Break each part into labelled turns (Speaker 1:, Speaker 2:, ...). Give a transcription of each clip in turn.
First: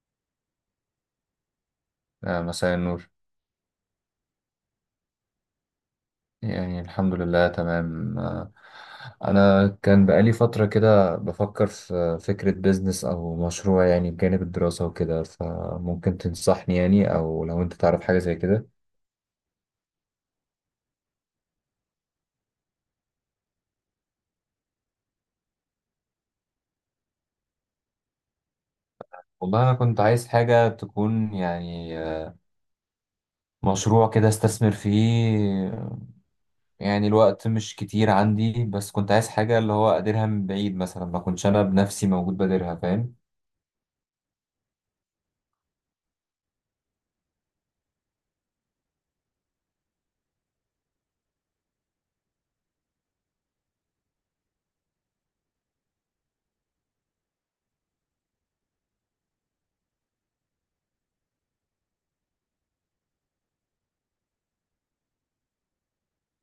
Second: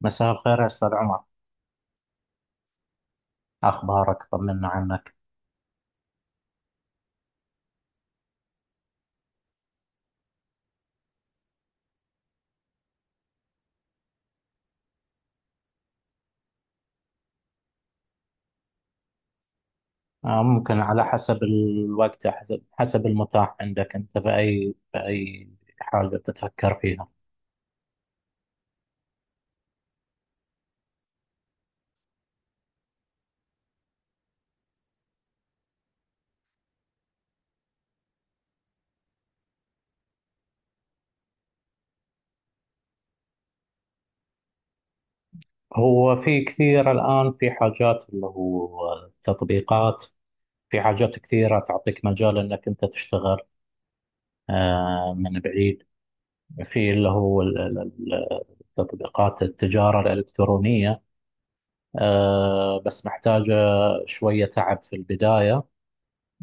Speaker 1: مساء الخير يا أستاذ عمر.
Speaker 2: مساء النور.
Speaker 1: أخبارك؟ طمنا عنك.
Speaker 2: يعني الحمد لله تمام. أنا كان بقالي فترة كده بفكر في فكرة بيزنس أو مشروع، يعني بجانب الدراسة وكده. فممكن تنصحني يعني، أو لو أنت تعرف حاجة زي كده.
Speaker 1: ممكن على حسب الوقت، حسب المتاح عندك أنت في أي حاجة تتفكر فيها.
Speaker 2: والله أنا كنت عايز حاجة تكون يعني مشروع كده استثمر فيه. يعني الوقت مش كتير عندي، بس كنت عايز حاجة اللي هو أديرها من بعيد، مثلا ما كنتش أنا بنفسي موجود باديرها، فاهم؟
Speaker 1: هو في كثير الآن في حاجات اللي هو تطبيقات، في حاجات كثيرة تعطيك مجال أنك أنت تشتغل من بعيد. في اللي هو ال- تطبيقات التجارة الإلكترونية. بس محتاجة شوية تعب في البداية.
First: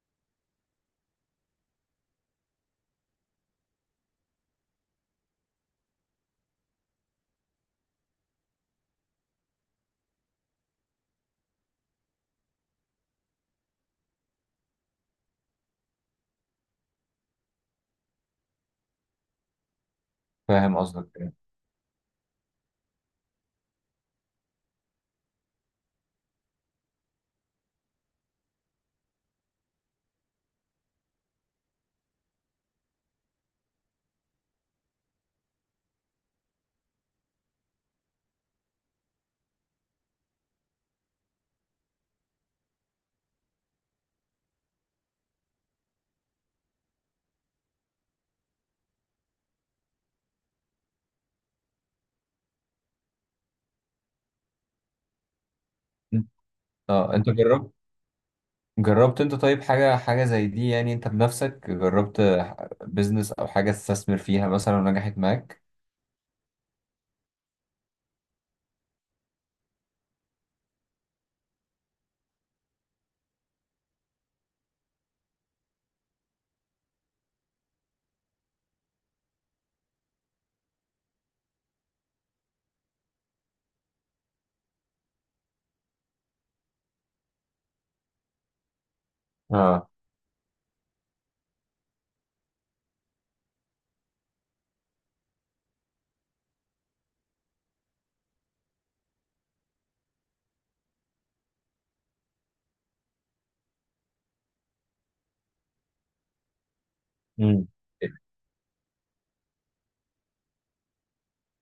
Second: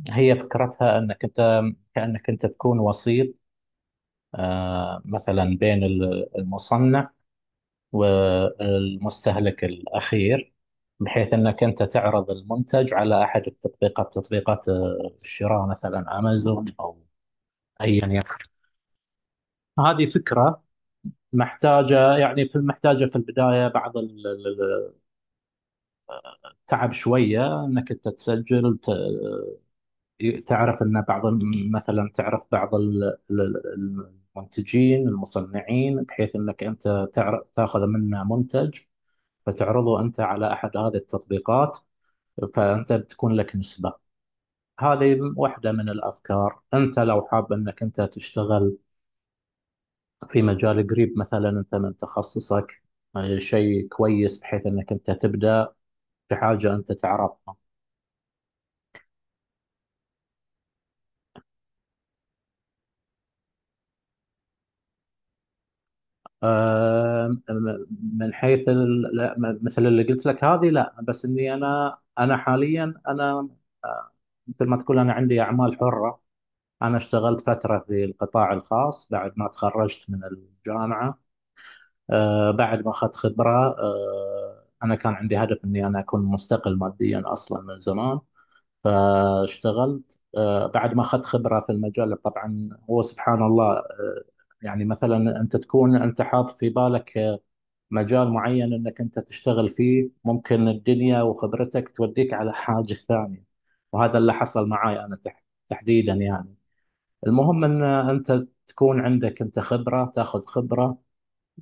Speaker 1: هي فكرتها أنك أنت، كأنك أنت تكون وسيط، مثلا بين المصنع والمستهلك الأخير، بحيث أنك أنت تعرض المنتج على أحد التطبيقات، تطبيقات الشراء، مثلا أمازون أو أيا يكن. هذه فكرة
Speaker 2: فاهم قصدك.
Speaker 1: محتاجة يعني، في محتاجة في البداية بعض التعب شوية، أنك أنت تسجل، تعرف ان بعض مثلا تعرف بعض المنتجين المصنعين، بحيث انك انت تعرف تاخذ منه منتج، فتعرضه انت على احد هذه التطبيقات، فانت بتكون لك نسبة. هذه واحدة من الافكار. انت لو حاب انك انت تشتغل في مجال قريب مثلا، انت من تخصصك، شيء كويس بحيث انك انت تبدأ في حاجة انت
Speaker 2: اه، انت
Speaker 1: تعرفها.
Speaker 2: جربت؟ جربت انت طيب حاجة زي دي يعني، انت بنفسك جربت بيزنس او حاجة تستثمر فيها مثلا ونجحت معاك؟
Speaker 1: آم، من حيث لا، مثل اللي قلت لك هذه، لا، بس اني انا حاليا انا، آه، مثل ما تقول انا عندي اعمال حره. انا اشتغلت فتره في القطاع الخاص بعد ما تخرجت من الجامعه، بعد ما اخذت خبره. انا كان عندي هدف اني انا اكون مستقل ماديا اصلا من زمان،
Speaker 2: اه.
Speaker 1: فاشتغلت بعد ما اخذت خبره في المجال. طبعا هو سبحان الله، يعني مثلا انت تكون انت حاط في بالك مجال معين انك انت تشتغل فيه، ممكن الدنيا وخبرتك توديك على حاجة ثانية، وهذا اللي حصل معاي انا تحديدا يعني. المهم
Speaker 2: امم.
Speaker 1: ان انت تكون عندك انت خبرة، تاخذ خبرة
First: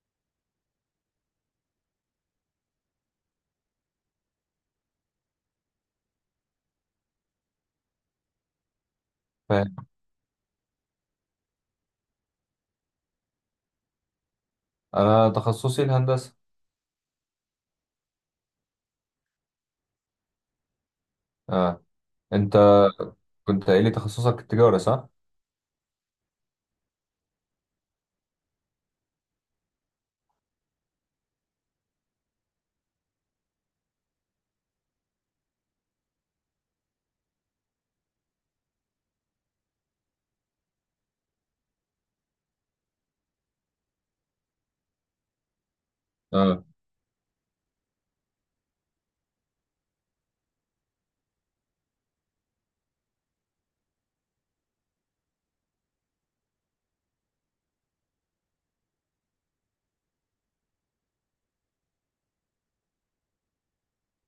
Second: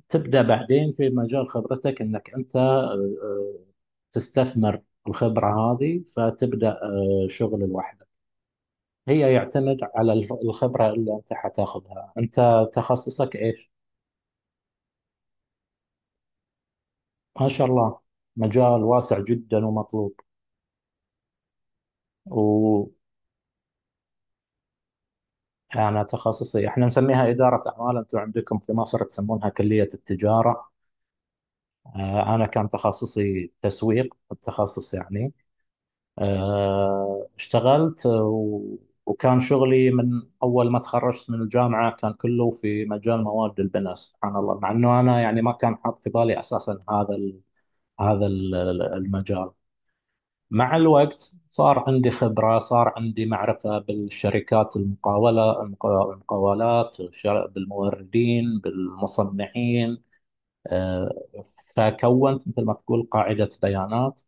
Speaker 1: تبدأ بعدين في مجال خبرتك، انك انت آه، تستثمر الخبرة هذه، فتبدأ شغل لوحدك. هي
Speaker 2: فاهم.
Speaker 1: يعتمد على الخبرة اللي انت حتاخذها. انت تخصصك ايش؟
Speaker 2: انا تخصصي الهندسة.
Speaker 1: ما شاء الله، مجال واسع جدا
Speaker 2: اه، انت
Speaker 1: ومطلوب.
Speaker 2: كنت قايل لي تخصصك التجارة صح؟
Speaker 1: أنا تخصصي إحنا نسميها إدارة أعمال، أنتم عندكم في مصر تسمونها كلية التجارة. أنا كان تخصصي تسويق، التخصص يعني. اشتغلت، وكان شغلي من أول ما تخرجت من الجامعة كان كله في مجال مواد البناء. سبحان الله، مع أنه أنا يعني ما كان حاط في بالي
Speaker 2: اه.
Speaker 1: أساسا هذا ال- المجال. مع الوقت صار عندي خبرة، صار عندي معرفة بالشركات المقاولة المقاولات بالموردين بالمصنعين. آه، فكونت مثل ما تقول قاعدة بيانات.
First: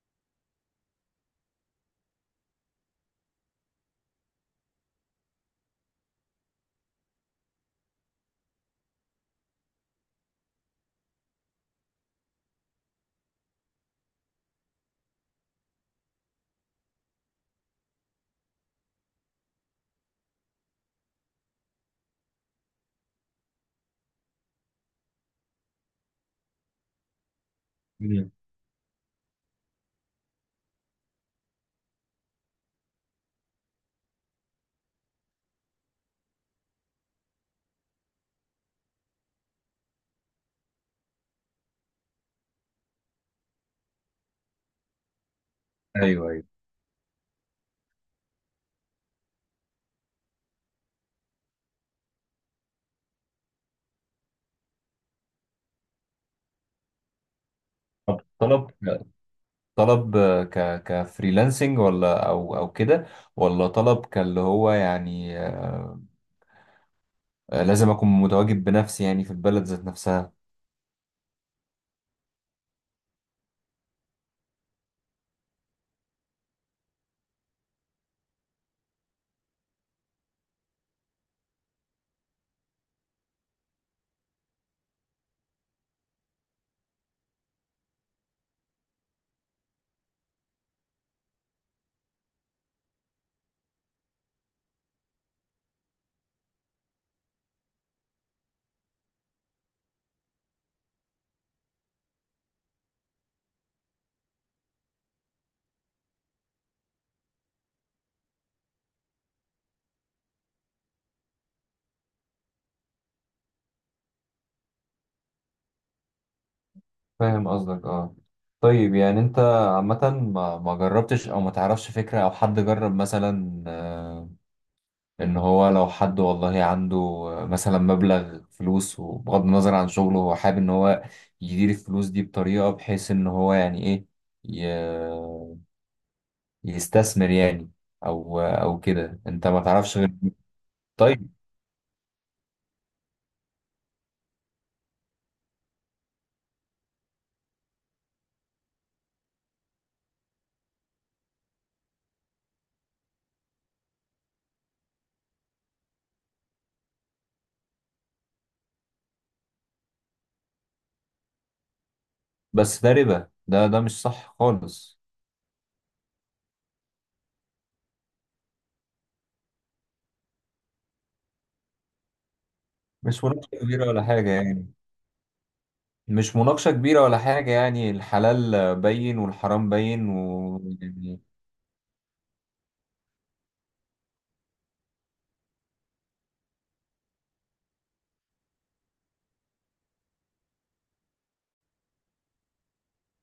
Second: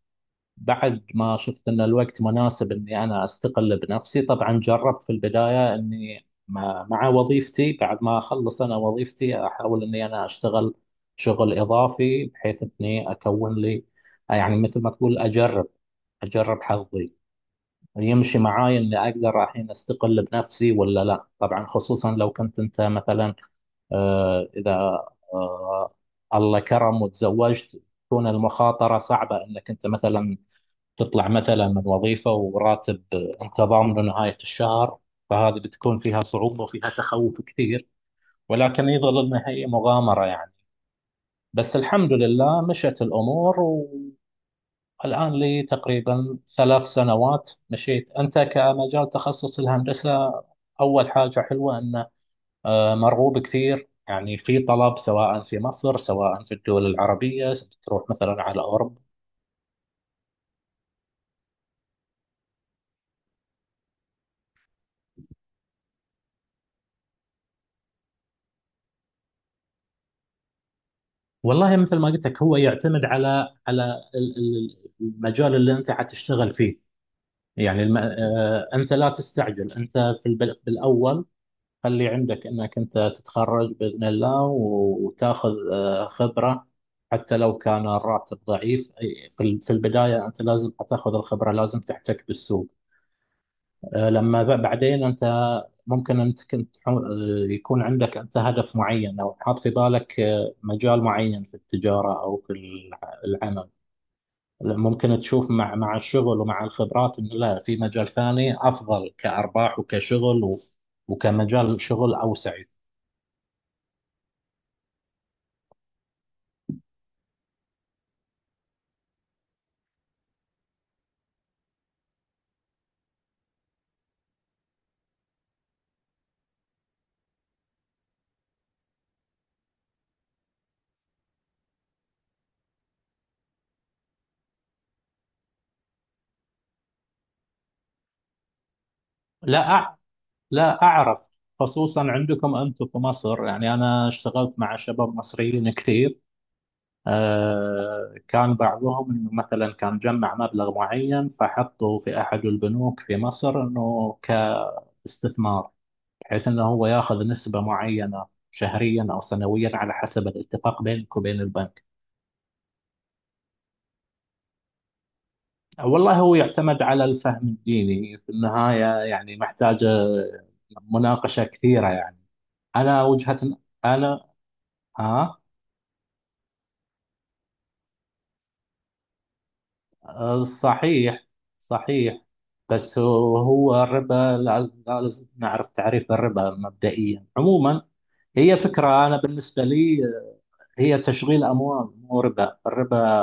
Speaker 1: بعد ما شفت أن الوقت مناسب أني أنا أستقل بنفسي، طبعا جربت في البداية أني مع وظيفتي، بعد ما أخلص أنا وظيفتي أحاول أني أنا أشتغل شغل إضافي بحيث أني أكون لي، يعني مثل ما تقول أجرب حظي، يمشي معاي اني اقدر الحين استقل بنفسي ولا لا. طبعا خصوصا لو كنت انت مثلا، اذا آه، الله كرم وتزوجت، تكون
Speaker 2: مم.
Speaker 1: المخاطره صعبه انك انت مثلا تطلع مثلا من وظيفه وراتب انت ضامنه نهايه الشهر، فهذه بتكون فيها صعوبه وفيها تخوف كثير، ولكن يظل انها هي مغامره يعني. بس الحمد لله مشت الامور. الآن لي
Speaker 2: ايوه،
Speaker 1: تقريبا
Speaker 2: ايوه.
Speaker 1: 3 سنوات مشيت. أنت كمجال تخصص الهندسة، أول حاجة حلوة أنه مرغوب كثير، يعني في طلب سواء في مصر سواء في الدول العربية، تروح
Speaker 2: طب
Speaker 1: مثلا على
Speaker 2: طلب
Speaker 1: أوروبا.
Speaker 2: طلب ك كفريلانسنج ولا او كده، ولا طلب كاللي هو يعني لازم اكون متواجد بنفسي يعني في البلد ذات نفسها؟
Speaker 1: والله مثل ما قلت لك، هو يعتمد على المجال اللي أنت حتشتغل فيه. يعني الم... آه، أنت لا تستعجل. أنت في بالأول خلي عندك انك انت تتخرج باذن الله وتاخذ خبره، حتى لو كان الراتب ضعيف. في في البدايه انت لازم تاخذ الخبره، لازم تحتك بالسوق. لما بعدين انت، ممكن انت كنت يكون عندك انت هدف معين او حاط في بالك مجال معين في التجاره او في العمل. ممكن تشوف مع الشغل ومع الخبرات انه لا، في مجال ثاني افضل كارباح وكشغل، وكمجال شغل اوسع.
Speaker 2: فاهم قصدك، اه. طيب يعني انت عامة ما جربتش او ما تعرفش فكرة او حد جرب مثلا ان هو لو حد، والله عنده مثلا مبلغ فلوس، وبغض النظر عن شغله هو حابب ان هو يدير الفلوس دي بطريقة بحيث ان هو يعني ايه، ي- يستثمر يعني، او كده؟ انت ما
Speaker 1: لا،
Speaker 2: تعرفش غير؟
Speaker 1: لا
Speaker 2: طيب.
Speaker 1: أعرف. خصوصا عندكم أنتم في مصر، يعني أنا اشتغلت مع شباب مصريين كثير. كان بعضهم إنه مثلا كان جمع مبلغ معين فحطه في أحد البنوك في مصر إنه كاستثمار، بحيث إنه هو ياخذ نسبة معينة شهريا أو سنويا على حسب الاتفاق بينك وبين البنك.
Speaker 2: بس ده ربا، ده مش صح خالص.
Speaker 1: والله هو يعتمد على الفهم الديني في النهاية، يعني محتاجة مناقشة كثيرة يعني. أنا
Speaker 2: مش مناقشة
Speaker 1: وجهة.
Speaker 2: كبيرة ولا
Speaker 1: أنا.
Speaker 2: حاجة يعني.
Speaker 1: ها؟
Speaker 2: مش مناقشة كبيرة ولا حاجة يعني، الحلال بين والحرام بين، و يعني.
Speaker 1: صحيح، صحيح. بس هو الربا، لازم نعرف تعريف الربا مبدئيا عموما. هي فكرة أنا بالنسبة لي هي تشغيل أموال، مو ربا. الربا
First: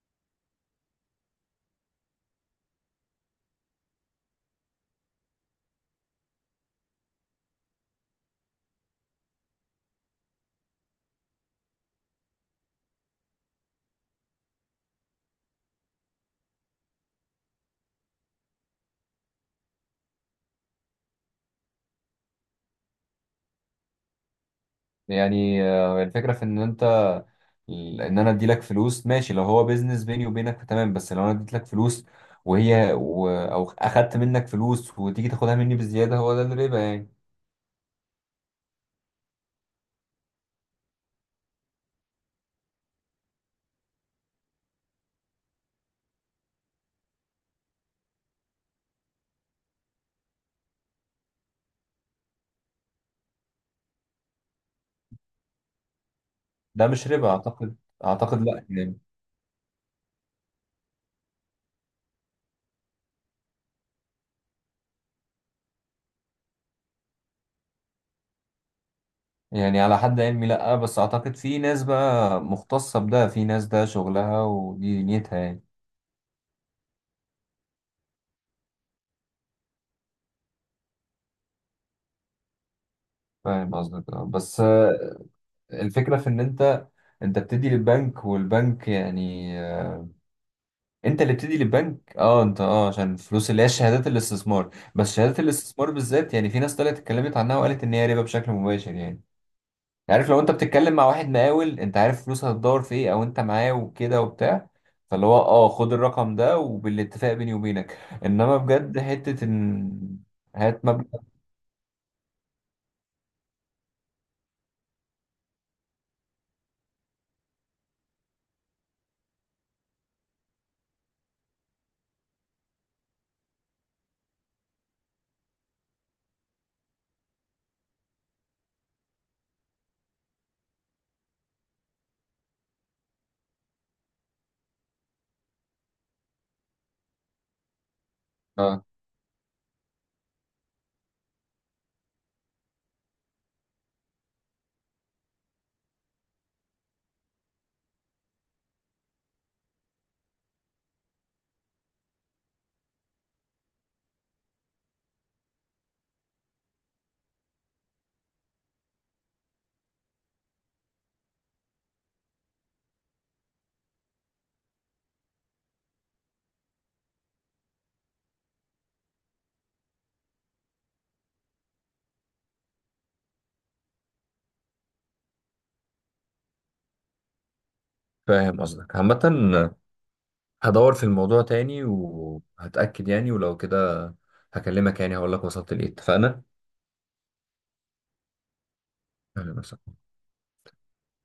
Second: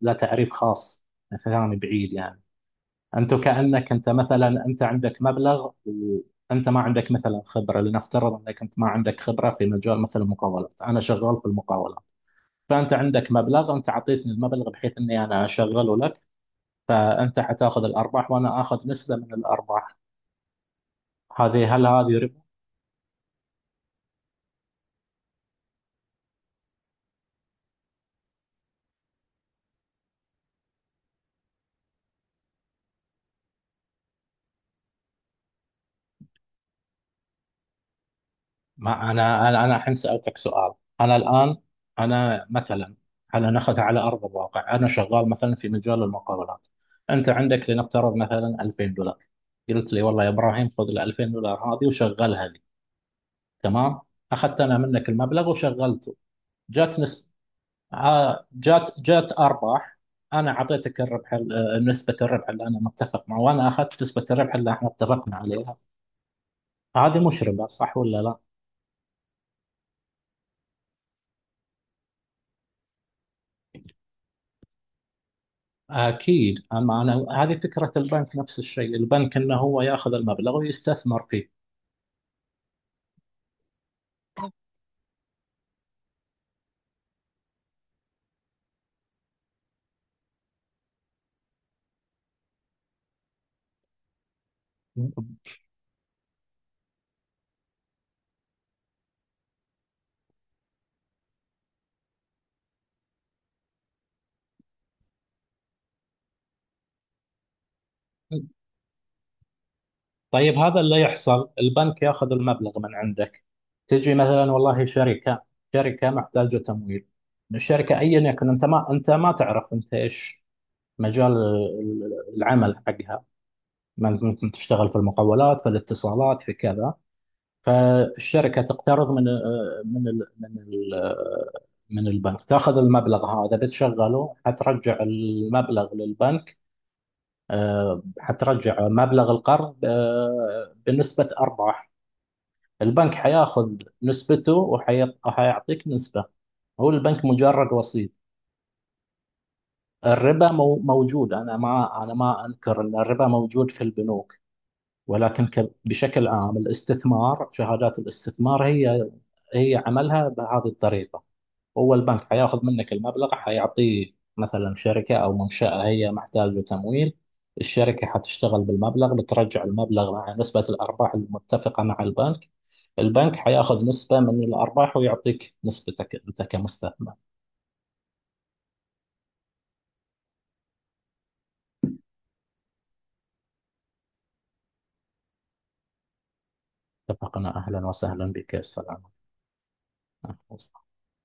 Speaker 1: لا تعريف خاص، كلامي بعيد يعني. أنت كأنك أنت مثلا، أنت عندك مبلغ وأنت ما عندك مثلا خبرة، لنفترض أنك أنت ما عندك خبرة في مجال مثلا المقاولات، أنا شغال في المقاولات، فأنت عندك مبلغ، أنت أعطيتني المبلغ بحيث أني أنا أشغله لك، فانت حتاخذ الارباح وانا اخذ نسبه من الارباح. هذه، هل هذه ربا؟
Speaker 2: يعني الفكرة في ان انت، ان انا ادي لك فلوس ماشي، لو هو بيزنس بيني وبينك تمام، بس لو انا اديت لك فلوس او اخدت منك فلوس وتيجي تاخدها مني بزيادة، هو ده الربا يعني.
Speaker 1: ما انا، انا الحين سالتك سؤال. انا الان، انا مثلا، انا ناخذها على ارض الواقع. انا شغال مثلا في مجال المقاولات، انت عندك لنفترض مثلا $2000، قلت لي والله يا ابراهيم خذ ال $2000 هذه وشغلها لي. تمام. اخذت انا منك المبلغ وشغلته،
Speaker 2: ده
Speaker 1: جات
Speaker 2: مش
Speaker 1: نسبه،
Speaker 2: ربا اعتقد،
Speaker 1: ع-
Speaker 2: اعتقد لا يعني.
Speaker 1: جات جات ارباح. انا اعطيتك الربح، نسبه الربح اللي انا متفق معه، وانا اخذت نسبه الربح اللي احنا اتفقنا عليها. هذه مشربه صح ولا لا؟
Speaker 2: يعني على حد علمي لا، بس اعتقد في ناس بقى مختصة بده، في ناس ده شغلها ودي نيتها يعني.
Speaker 1: اكيد. اما انا هذه فكره البنك، نفس الشيء البنك انه هو ياخذ المبلغ ويستثمر فيه.
Speaker 2: فاهم قصدك. بس الفكرة في ان انت، انت بتدي للبنك والبنك يعني انت اللي بتدي للبنك، اه انت، اه عشان الفلوس اللي هي شهادات الاستثمار، بس شهادات الاستثمار بالذات، يعني في ناس طلعت اتكلمت عنها وقالت ان هي ربا بشكل مباشر يعني. يعني عارف، لو انت بتتكلم مع واحد مقاول انت عارف فلوسها هتدور في ايه، او انت معاه وكده وبتاع، فاللي هو اه خد الرقم ده وبالاتفاق بيني وبينك، انما بجد حتة ان
Speaker 1: طيب، هذا
Speaker 2: هات
Speaker 1: اللي
Speaker 2: مبلغ.
Speaker 1: يحصل، البنك ياخذ المبلغ من عندك، تجي مثلا والله شركه محتاجه تمويل، من الشركه ايا يكن، انت ما تعرف انت ايش مجال العمل حقها، ممكن تشتغل في المقاولات في الاتصالات في كذا. فالشركة تقترض من ال من ال من البنك، تاخذ المبلغ هذا بتشغله، حترجع المبلغ للبنك. حترجع
Speaker 2: اه،
Speaker 1: مبلغ القرض بنسبة أرباح. البنك حياخذ نسبته، وحيعطيك نسبة. هو البنك مجرد وسيط. الربا موجود، أنا ما أنكر أن الربا موجود في البنوك، ولكن بشكل عام الاستثمار، شهادات الاستثمار هي عملها بهذه الطريقة. هو البنك حياخذ منك المبلغ، حيعطيه مثلا شركة أو منشأة هي محتاجة تمويل، الشركة حتشتغل بالمبلغ، بترجع المبلغ مع نسبة الأرباح المتفقة مع البنك، البنك حياخذ نسبة من الأرباح ويعطيك نسبتك أنت كمستثمر.
Speaker 2: فاهم قصدك. عامة هدور في الموضوع تاني وهتأكد يعني، ولو كده هكلمك يعني هقول لك وصلت لإيه. اتفقنا؟
Speaker 1: اتفقنا. أهلا وسهلا بك. السلام
Speaker 2: أهلا وسهلا.
Speaker 1: عليكم.